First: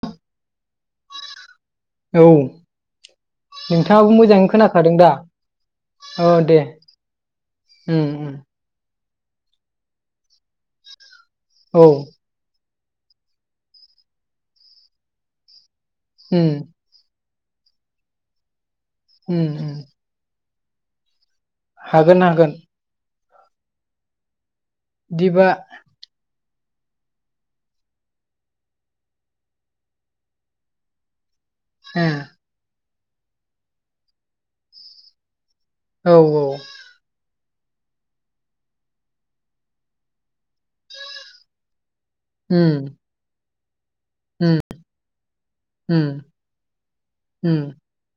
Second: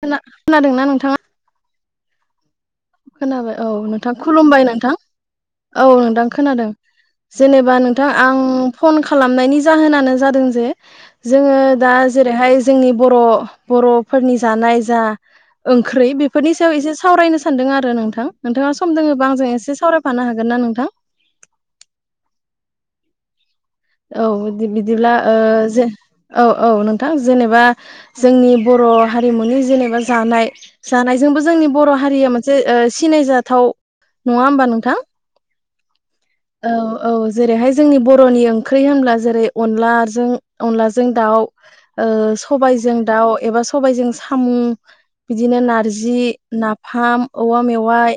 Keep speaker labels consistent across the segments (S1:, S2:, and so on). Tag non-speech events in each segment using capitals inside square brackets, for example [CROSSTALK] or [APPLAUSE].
S1: खोना खोनादोंना नोंथाङा
S2: औ
S1: खोनाबाय औ
S2: नोंथाङाबो
S1: नोंथां
S2: मोजाङै
S1: खुलुमबाय नोंथां
S2: खोनाखादों दा
S1: औ नोंथां खोनादों जेनेबा
S2: उम
S1: नोंथां
S2: उम
S1: आं फन खालामनायनि जाहोनानो जादों जे जोङो
S2: औ
S1: दा जेरैहाय जोंनि बर' बर'फोरनि जानाय जा ओंख्रि
S2: उम
S1: बेफोरनि सायाव एसे सावरायनो सानदों आरो नोंथां नोंथाङा सम दोङोबा
S2: उम
S1: आंजों एसे
S2: उम
S1: सावरायफानो हागोन ना नोंथां
S2: हागोन हागोन।
S1: औ बिदिब्ला
S2: बिदिबा
S1: जे औ औ नोंथां जेनेबा जोंनि बर' हारिमुनि जेनेबा जानाय जानायजोंबो जोंनि बर' हारिया मोनसे सिनायजाथाव नङा होमबा नोंथां?
S2: औ औ
S1: जेरैहाय जोंनि बर'नि ओंख्रि होनब्ला जेरै अनलाजों अनलाजों दाउ
S2: उम
S1: सबायजों दाउ एबा सबायजों साम'
S2: उम
S1: बिदिनो
S2: उम
S1: नारजि नाफाम
S2: उम
S1: औवा मेवाइ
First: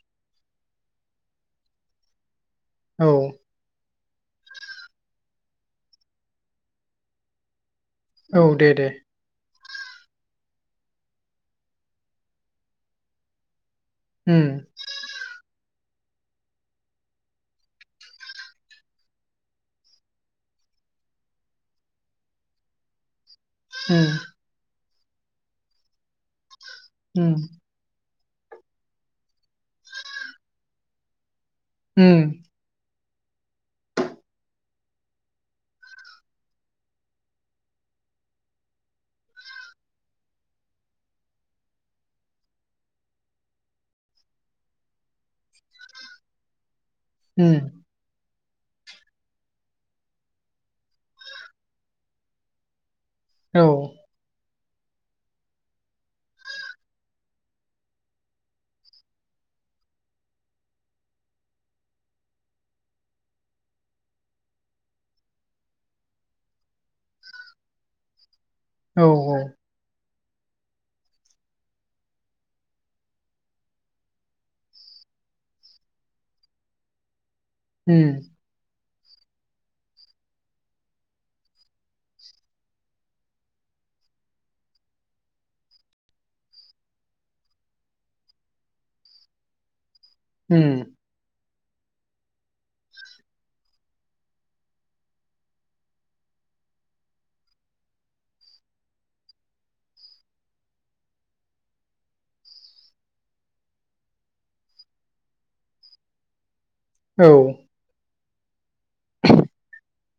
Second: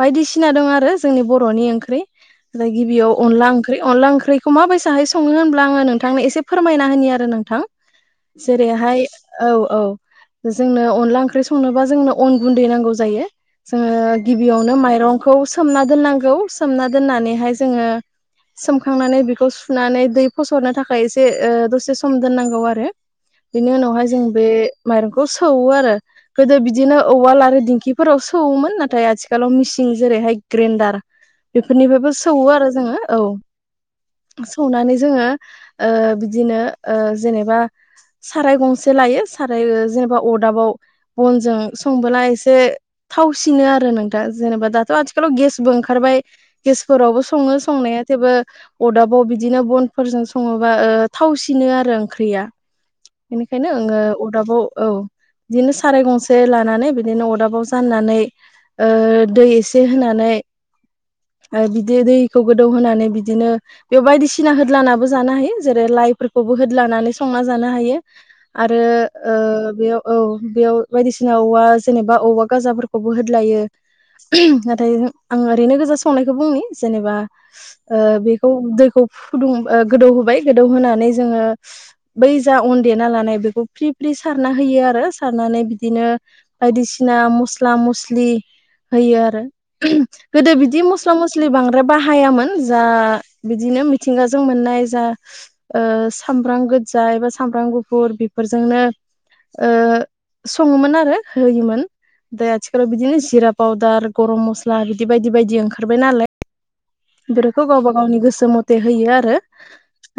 S1: बायदिसिना दं आरो जोंनि बर'नि ओंख्रि ओमफ्राय
S2: औ
S1: गिबियाव अनला ओंख्रि अनला ओंख्रि ओंख्रिखौ माबायसाहै सङो होनब्ला आङो नोंथांनो एसे फोरमायना होनो आरो नोंथां।
S2: औ दे दे
S1: जेरैहाय औ औ जोंनो अनला ओंख्रि संनोबा जोंनो अन गुन्दै नांगौ जायो। जोङो
S2: उम
S1: गिबियावनो माइरंखौ सोमना सोमना दोननांगौ सोमना दोननानैहाय जोंङो सु सुनानै दै फसरनो थाखाय एसे दसे सम दोननांगौ आरो बेनि
S2: उम
S1: उनावहाय जों बे माइरंखौ सौवो आरो गोदो बिदिनो
S2: उम
S1: उवाल आरो दिंखि फोराव सौवोमोन नाथाय आथिखालाव मिसिं जेरैहाय ग्रेन्डार बेफोरनिफ्रायबो
S2: उम
S1: सौवो आरो जोङो औ सौनानै जोङो बिदिनो जेनेबा साराय गंसे लायो साराय जेनेबा अदाबाव बनजों संबोला एसे थावसिनो आरो नोंथा जेनेबा दाथ' आथिखालाव गेसबो ओंखारबाय गेस फोरावबो
S2: उम
S1: सङो संनाया थेवबो अदाबाव बिदिनो बनफोरजों सङोबा थावसिनो आरो ओंख्रिया।
S2: औ
S1: बेनिखायनो आङो अदाबाव औ बिदिनो साराय गंसे लानानै बिदिनो अदाबाव जाननानै दै एसे होनानै आरो बिदि दैखौ गोदौ होनानै बिदिनो बेयाव बायदिसिना होद्लानाबो जानो हायो जेरै लाइफोरखौबो होद्लानानै संना जानो हायो। आरो
S2: औ औ
S1: बेयाव औ बेयाव बायदिसिना औवा जेनेबा औवा गाजाफोरखौबो होदलायो। नाथाय आं ओरैनो गोजा संनायखौ बुंनि जेनेबा
S2: उम
S1: बे दैखौ फुदुं गोदौ होबाय गोदौ होनोनानै जोङो बै जा अन देना लानाय बेखौ फ्रि फ्रि सारना होयो आरो सारनानै बिदिनो बायदिसिना मस्ला मस्लि होयो आरो गोदो
S2: उम
S1: बिदि मस्ला मस्लि बांद्राय बाहायामोन जा बिदिनो मिथिंगाजों मोननाय जा सामब्राम गोजा एबा सामब्राम गुफुर फोरजोंनो सङोमोन आरो होयोमोन। ओमफ्राय आथिखालाव बिदिनो जिरा पाउदार गरम मस्ला बिदि बायदि बायदि ओंखारबाय नालाय
S2: औ
S1: बेफोरखौ गावबा गावनि गोसो मथे होयो आरो।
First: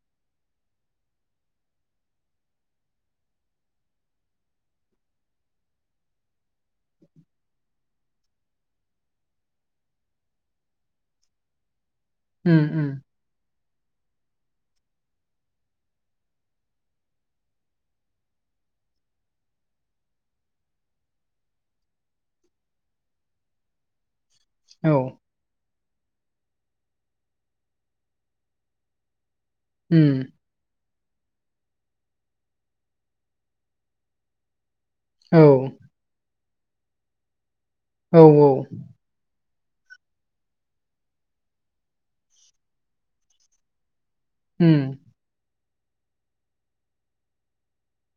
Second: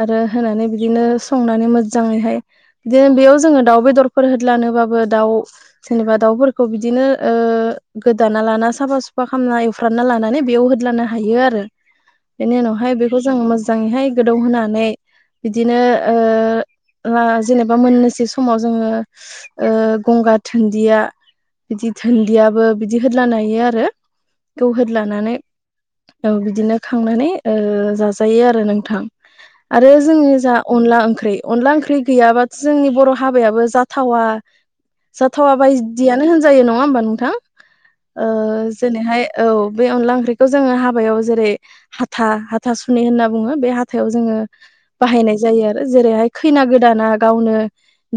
S1: आरो होनानै बिदिनो संनानै मोजाङैहाय बिदिनो बेयाव जोङो दाउ बेदरफोर हो लानोबा जबा दाउफोरखौ बिदिनो गोदाना लाना साफा सुफा खालामना लानानै बेयाव होद्लानो हायो आरो बेनि
S2: उम उम
S1: उनावहाय बे मो जों मोजाङैहाय गोदौ होनोनानै बिदिनो ओ जेनेबा मोननैसो समाव जोङो गंगार दोनदिया बिदि धोनदियाबो बिदि होदलानो आरो
S2: औ
S1: होदलानानै बिदिनो खांनानै जाजायो आरो नोंथां। आरो
S2: उम
S1: जोङो जा अनला ओं ओंख्रि अनला ओंख्रि गैयाबाथ' जोंनि बर' हाबायाबो जाथावा।
S2: औ
S1: जाथावा बायदियानो होनजायो नङा होमबा नोंथां?
S2: औ औ
S1: जेनैहाय औ बे अनला ओंख्रिखौ जोङो हाबायाव जेरै हाथा हाथा सुनि होनना बुङो बे हाथा हाथायाव जोङो
S2: उम
S1: बाहायनाय जायो आरो जेरैहाय खैना गोदाना गावनो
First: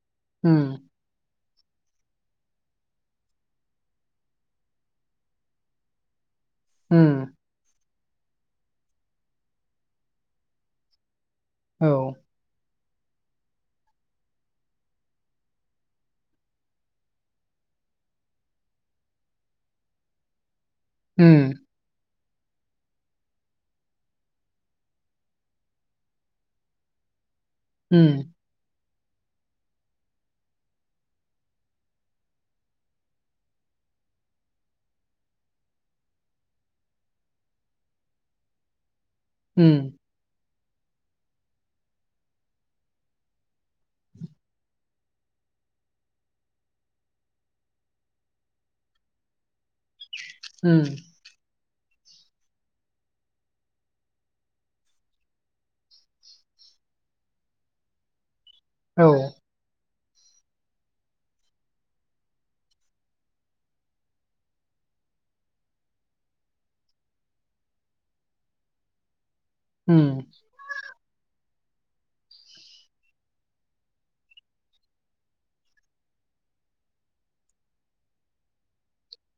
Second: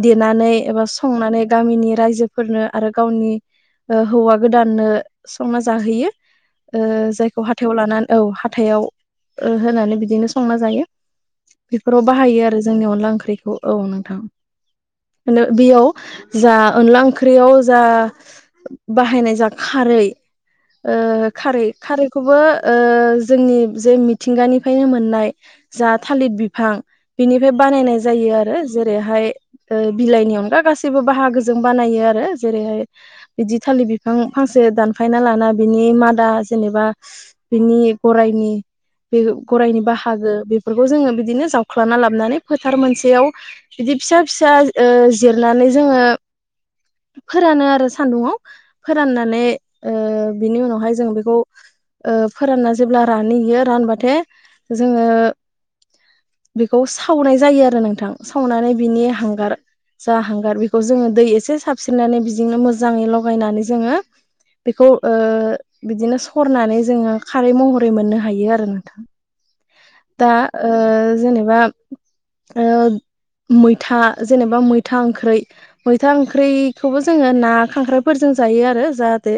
S1: देनानै
S2: उम
S1: एबा संनानै गामिनि रायजोफोरनो आरो गावनि ओ हौवा गोदाननो संना जाहैयो ओ
S2: उम
S1: जायखौ हाथायाव लानानै औ हाथायाव ओ होनानै बिदिनो संना जायो
S2: औ
S1: बेफोराव बाहायो आरो जोंनि अनला ओंख्रिखौ औ नोंथां लो बेयाव जा अनला ओंख्रियाव जा बाहायनाय जा खा रै ओ
S2: उम
S1: खारै खारैखौबो ओ जोंनि जे मिथिंगानिफ्रायनो मोननाय जा थालिर बिफां बिनिफ्राय बानायनाय
S2: उम
S1: जायो आरो जेरैहाय ओ बिलाइनि अनगा गासिबो बाहागोजों बानायो आरो जेरैहाय बिदि था लि बिफां फांसे दानफायना लाना बिनि मादा जेनेबा बिनि गरायनि बे
S2: उम
S1: गराइनि बाहागो बे बेखौ जोङो बिदिनो जावख्लना लाबनानै फोथार मोनसेयाव बिदि फिसा फिसा ओ जिरनानै जोङो फोरानो आरो सान्दुं आव फोराननानै ओ बिनि
S2: उम
S1: उनावहाय जों बेखौ ओ फोरानना जेब्ला रानहैयो रानबाथाय जोङो बेखौ सावनाय जायो आरो नोंथां सावनानै बिनि
S2: औ
S1: हांगार जा हांगार बेखौ जोङो दै एसे साबस्रिनानै बिजोंनो मोजाङै लगायनानै जोङो बेखौ ओ बिदिनो सरनानै जोङो खारै महरै मोननो हायो आरो नोंथां
S2: उम
S1: दा ओ जेनेबा ओ मैथा जेनेबा मैथा ओंख्रै मैथा ओंख्रिखौबो जोङो ना खांख्राइफोरजों जायो आरो जाहाथे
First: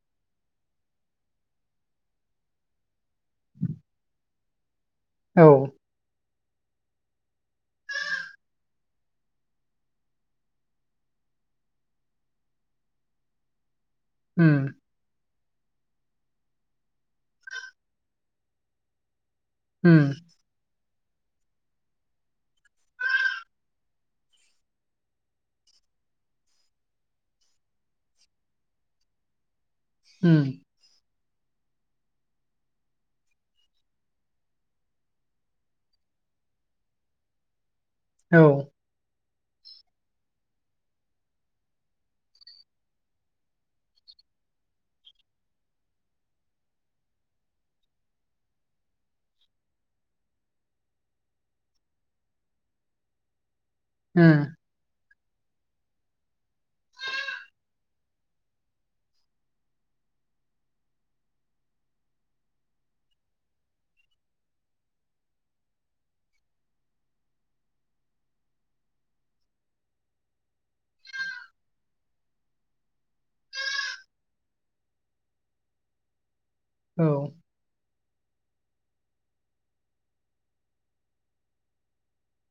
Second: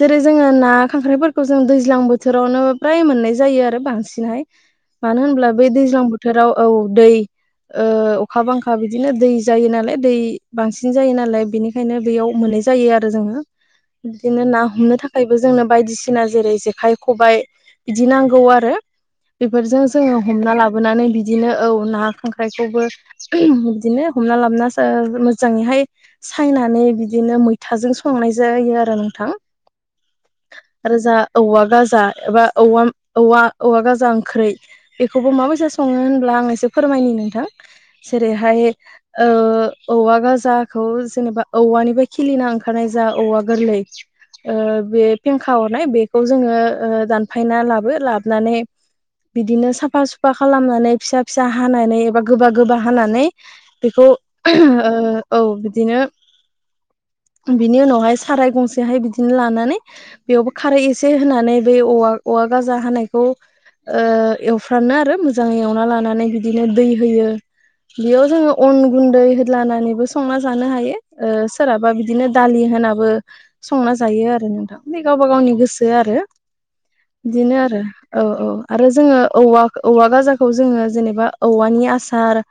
S1: जेरै जोङो ना खांख्रायफोरखौ जोङो दैज्लां बोथोरावनो फ्राय मोननाय जायो आरो बांसिनहाय मानो
S2: औ
S1: होनब्ला बै दैज्लां बोथोराव औ दै ओ अखा बांखा बिदिनो दै जायो नालाय दै बांसिन जायो नालाय बेनिखायनो दैयाव मोनो जायो आरो जोङो बिदिनो
S2: उम
S1: ना हमनो थाखाय जोंनो बायदिसिना जेरै जेखाय खबाय बिदि नांगौ आरो बेफोर
S2: उम
S1: जोङो हमना लाबो बोनानै बिदिनो औ ना खांख्रायखौबो ओम बिदिनो हमना लाबना जा मोजाङै हाय फ्राय सायनानै बिदिनो मैथाजों संनाय जायो आरो नोंथां
S2: उम
S1: रोजा औवा गाजा एबा औवा औवा औवा गाजा ओंख्रि बेखौबो माबायसा सङो होनब्ला आं एसे फोरमायनि नोंथां
S2: औ ओ
S1: जेरैहाय ओ ओ औवा गाजाखौ जेनेबा औवानिबो खिलिना ओंखारनाय जा औवा गोरलै ओ बे फेंखा हरनाय बेखौ जोङो ओ दानफायना लाबो लाबोनानै बिदिनो साफा सुफा खालामनानै फिसा फिसा हानानै एबा गोबा गोबा हानानै बेखौ ओम ओ औ बिदिनो बिनि उनावहाय साराय गंसेहाय बिदिनो लानानै बेयावबो खारै एसे होनानै बे औवा औवा गाजा हानायखौ ओ ऐव फ्रानो आरो मोजाङै एवना लानानै बिदिनो दै होयो बेयाव जोङो अन गुन्दै होलानानैबो संना जानो हायो ओ सोरहाबा बिदिनो दालि होनाबो संना जायो आरो नोंथां मानि गावबा गावनि गोसो आरो
S2: औ
S1: बिदिनो आरो औ औ आरो जोङो औवा औवा गाजाखौ जोङो जेनेबा औवानि आसार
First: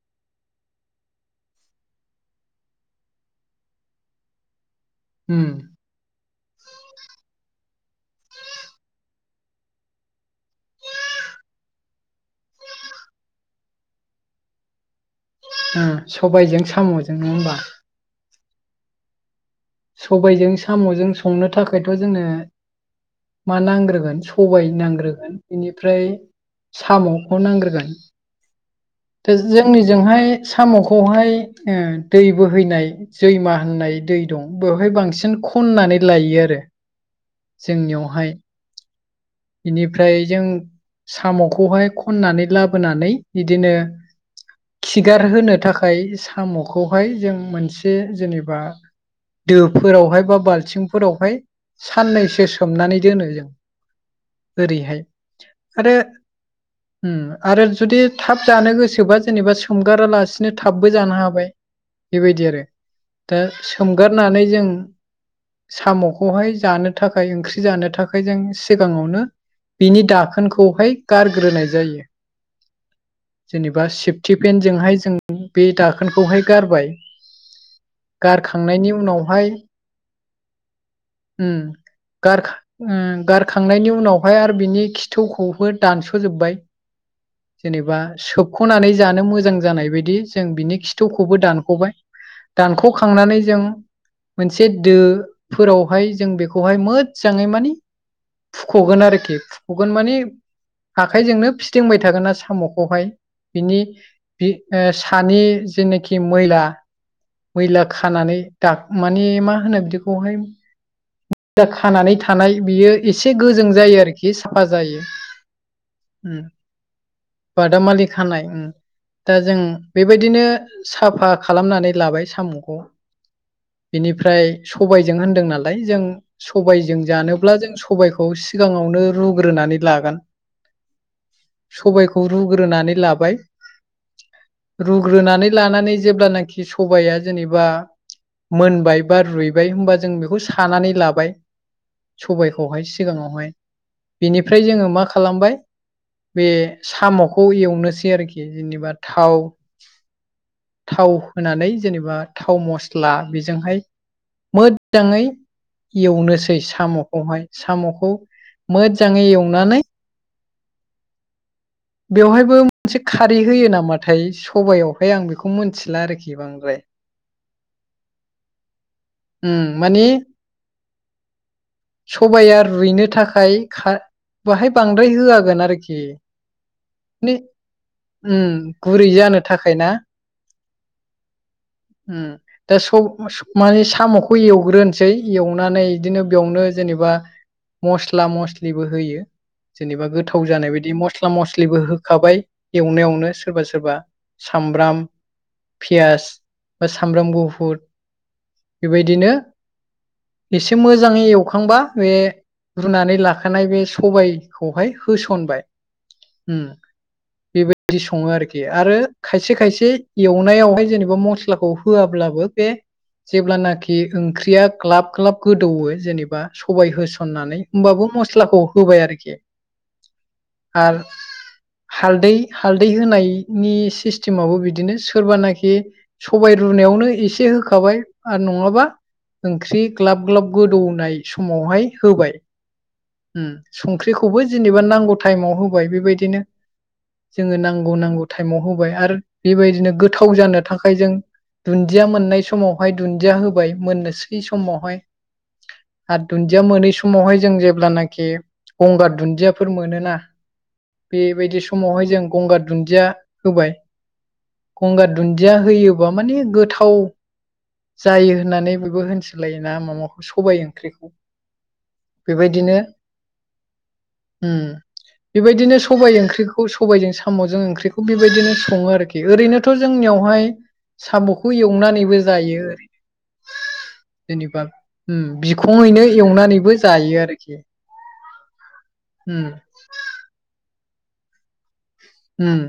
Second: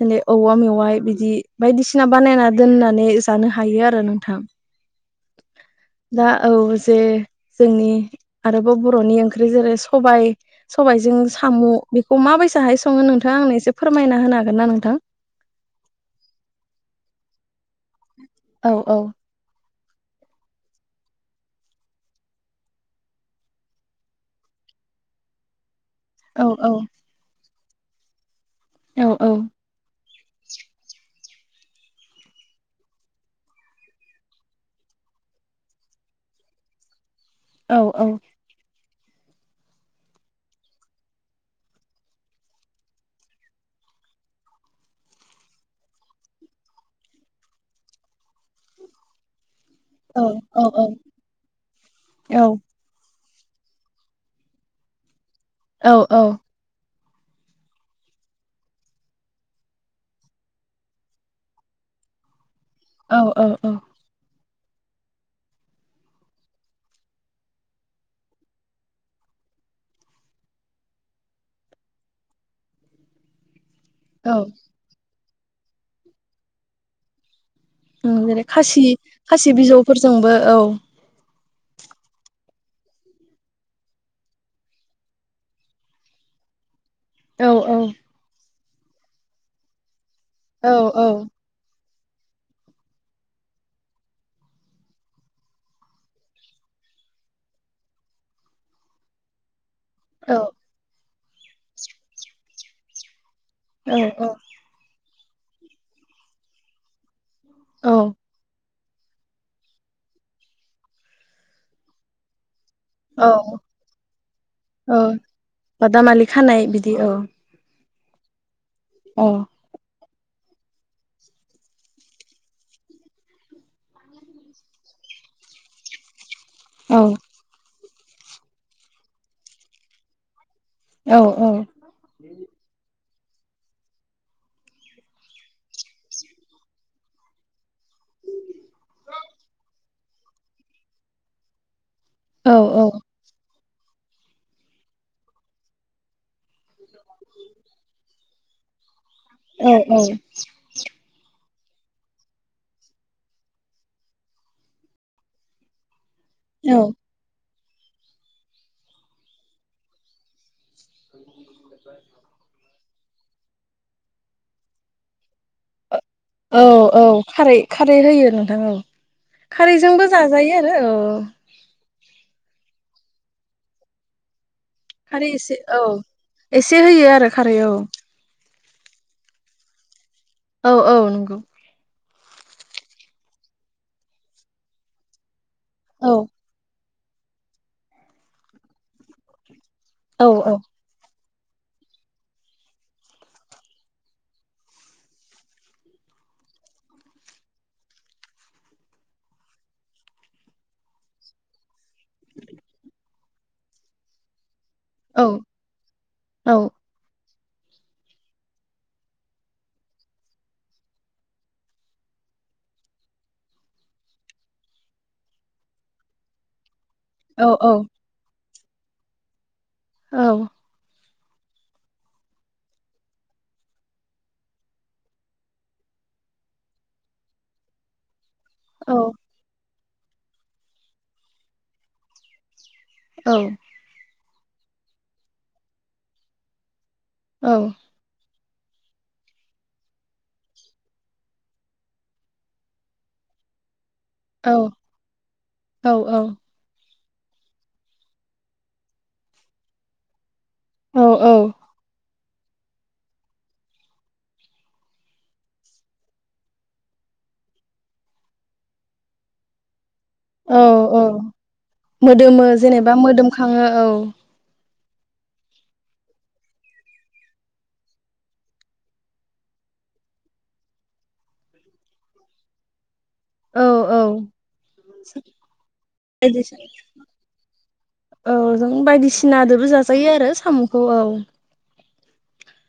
S1: जेरै औवा मेवाइ बिदि बायदिसिना बानायना दोननानै जानो हायो आरो नोंथां
S2: उम
S1: दा औ जे जोंनि आरोबाव बर'नि ओं जेरै सबाइ सबाइ जों साम' बेखौ माबायसाहाय सङो नोंथाङा आंनो एसे फोरमायना होनो हागोन ना नोंथां
S2: ओम सबायजों साम'जों नङा होमबा
S1: औ औ
S2: सबायजों साम'जों संनो थाखायथ' जोंनो मा नांग्रोगोन सबाय नांग्रोगोन बिनि फ्राय
S1: औ औ
S2: साम'खौ नांग्रोगोन
S1: औ औ
S2: ओ जोंनिजोंहाय साम'खौहाय ओ दै बोहैनाय जैमा होननाय दै दं बेवहाय बांसिन खननानै लायो आरो
S1: औ औ
S2: जोंनियावहाय बेनिफ्राय जों साम'खौहाय खननानै लाबोनानै बिदिनो
S1: [INAUDIBLE]
S2: खिगार होनो थाखाय साम'खौहाय जों मोनसे जेनेबा दोफोरावहाय बा
S1: औ औ
S2: बाल्थिंफोरावहाय साननैसो
S1: औ
S2: सोमनानै दोनो जों ओरैहाय
S1: औ
S2: आरो
S1: औ
S2: आरो जुदि थाब जानो गोसो सोबा जेनेबा सोमगारालासिनो थाबबो जानो हाबाय बेबायदि आरो
S1: औ
S2: दा
S1: औ
S2: सोमगारनानै जों साम'खौहाय जानो थाखाय ओंख्रि जानो थाखाय जों सिगाङावनो बिनि दाखोनखौहाय गारग्रोनाय जायो
S1: [INAUDIBLE]
S2: जेनेबा
S1: औ
S2: सेफटि पेन्जोंहाय जों बे दाखोनखौहाय गारबाय
S1: ओं जेरै खासि
S2: गारखांनायनि उनावहाय
S1: खासि बिजौफोरजोंबो औ
S2: उम गार उम गारखांनायनि उनावहाय आरो बिनि खिथौखौबो दानस'जोबबाय
S1: औ औ
S2: जेनेबा सोबख'नानै जानो मोजां जानाय बायदि जों
S1: औ
S2: बिनि खिथौखौबो दानख'बाय दानख'खांनानै जों मोनसे दोफोरावहाय जों बेखौहाय मोजाङै माने फुख'गोन आरोखि फुख'गोन माने आखाइजोंनो फिदिंबाय थागोन आरो साम'खौहाय बिनि
S1: औ
S2: ओ सानि जेनाखि मैला मैला
S1: औ
S2: खानानै दा माने मा होनो बिदिखौहाय मैला खानानै थानाय बियो एसे
S1: औ
S2: गोजों जायो आरोखि साफा जायो। उम
S1: बदामालिखानाय बिदि औ
S2: बादामालि खानाय ओं
S1: औ
S2: दा जों बेबायदिनो साफा खालामनानै लाबाय साम'खौ बेनिफ्राय सबायजों होनदों नालाय जों
S1: औ
S2: सबायजों जानोब्ला जों सबबायखौ सिगाङावनो रुग्रोनानै लागोन
S1: औ
S2: सबायखौ रुग्रोनानै लाबाय रुग्रोनानै लानानै जेब्लानाखि सबाइाया जेनेबा मोनबाय बा रुइबाय होनबा जों बेखौ सानानै लाबाय सबायखौहाय सिगाङावहाय बेनिफ्राय जोङो मा खालामबाय बे साम'खौ एवनो सै आरोखि जेनेबा थाव
S1: औ औ
S2: थाव होनानै जेनेबा थाव मस्ला बेजोंहाय मोजाङै एवनोसै साम'खौहाय साम'खौ मोजाङै एवनानै
S1: [INAUDIBLE]
S2: बेवहायबो मोनसे खारै होयो नामाथाय सबयावहाय आं बेखौ खौ मोनथिला आरोखि
S1: औ
S2: बांद्राय
S1: औ खारै खारै होयो नोंथां औ
S2: उम
S1: खारैजोंबो
S2: माने
S1: जाजायो आरो औ
S2: सबाया रुइनो थाखाय बाहाय बांद्राय
S1: खारै एसे
S2: होआगोन
S1: औ
S2: आरोखि
S1: एसे होयो आरो
S2: माने
S1: खारै औ
S2: उम गुरै जानो थाखाय ना
S1: औ औ नंगौ
S2: उम दा सब माने साम'खौ एवग्रोनोसै एवनानै
S1: औ
S2: बिदिनो बेयावनो जेनेबा मसला मसलिबो होयो जेनेबा
S1: औ
S2: गोथाव
S1: औ
S2: जानाय बायदि म मस्ला मस्लिबो होखाबाय एवनायावनो सोरबा सोरबा सामब्राम पियास बा सामब्राम गुफुर बेबायदिनो एसे मोजाङै एवखांबा बे रुनानै लाखानाय बे सबाय खौहाय
S1: औ
S2: होसनबाय
S1: औ
S2: उम बेबायदि सङो आरोखि आरो खायसे खायसे एवनायावहाय जेनेबा मस्लाखौ होआब्ला जेब्लानाखि ओंख्रिया ग्लाब ग्लाब गोदौवो जेनेबा बा सबाय होसननानै होमबाबो मस्लाखौ होबाय आरोखि
S1: औ
S2: आरो हालदै हालदै होनायनि सिस्टेमाबो बिदिनो सोरबानाखि सबाय रुनाय नायावनो एसे होखाबाय आरो नङाबा ओंख्रि ग्लाब ग्लाब गोदौनाय समावहाय होबाय उम
S1: औ-औ-औ-औ-औ-औ-औ-औ-औ-औ
S2: संख्रिखौबो जेनेबा नांगौ टाइमाव होबाय बेबायदिनो जोङो नांगौ नांगौ टाइमाव होबाय आरो बेबायदिनो गोथाव जानो थाखाय जों दुन्दिया मोननाय समावहाय दुन्दिया होबाय मोननोसै नो सै समावहाय आरो दुनदिया मोनै समावहाय जों जे जेब्लानाखि गंगार दुन्दियाफोर मोनोना बेबायदि समावहाय जों गंगार दुन्दिया होबाय गंगार दुन्दिया होयोबा माने गोथाव जायो होननानै बेबो होनसोलायोना माखौ सबाय ओंख्रिखौ
S1: मोदोमो
S2: बेबायदिनो
S1: जेनेबा मोदोमखाङो औ
S2: उम बेबायदिनो सबाइ ओंख्रिखौ सबायजों साम'जों ओंख्रिखौ बेबायदिनो सङो आरोखि ओरैनोथ' जों जोंनियावहाय साम'खौ एवनानैबो जायो आरो
S1: औ औ
S2: जेनेबा उम बिखंङैनो
S1: बायदिसिना
S2: एवनानैबो जायो आरोखि
S1: औ जों
S2: उम
S1: बायदिसिनादोबो जाजायो आरो साम'खौ औ
S2: उम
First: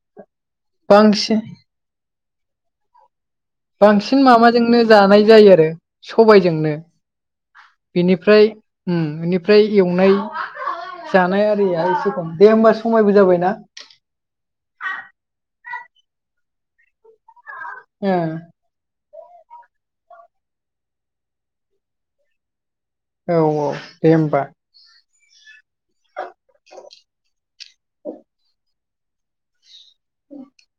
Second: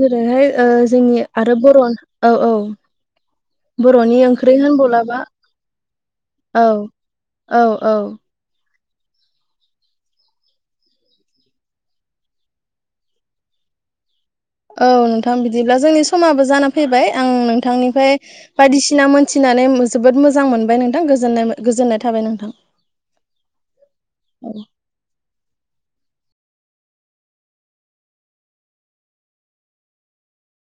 S1: जेरैहाय जोंनि
S2: बांसिन
S1: आरो बर'नो औ औ
S2: बांसिन
S1: बर'नि ओंख्रि
S2: माबाजोंनो
S1: होनबलाबा
S2: जानाय जायो आरो
S1: औ
S2: सबायजोंनो
S1: औ औ
S2: बेनिफ्राय बेनिफ्राय एवनाय जानाय आरिया एसे खम दे होमबा समायबो जाबायना
S1: औ नोंथां बिदिब्ला जोंनि समाबो जाना फैबाय आं
S2: ओ
S1: नोंथांनिफ्राय बायदिसिना मोन मिथिनानै जोबोद मोजां मोनबाय नोंथांनाय गोजोननाय थाबाय नोंथां
S2: औ औ दे होमबा
S1: औ
S2: [INAUDIBLE] औ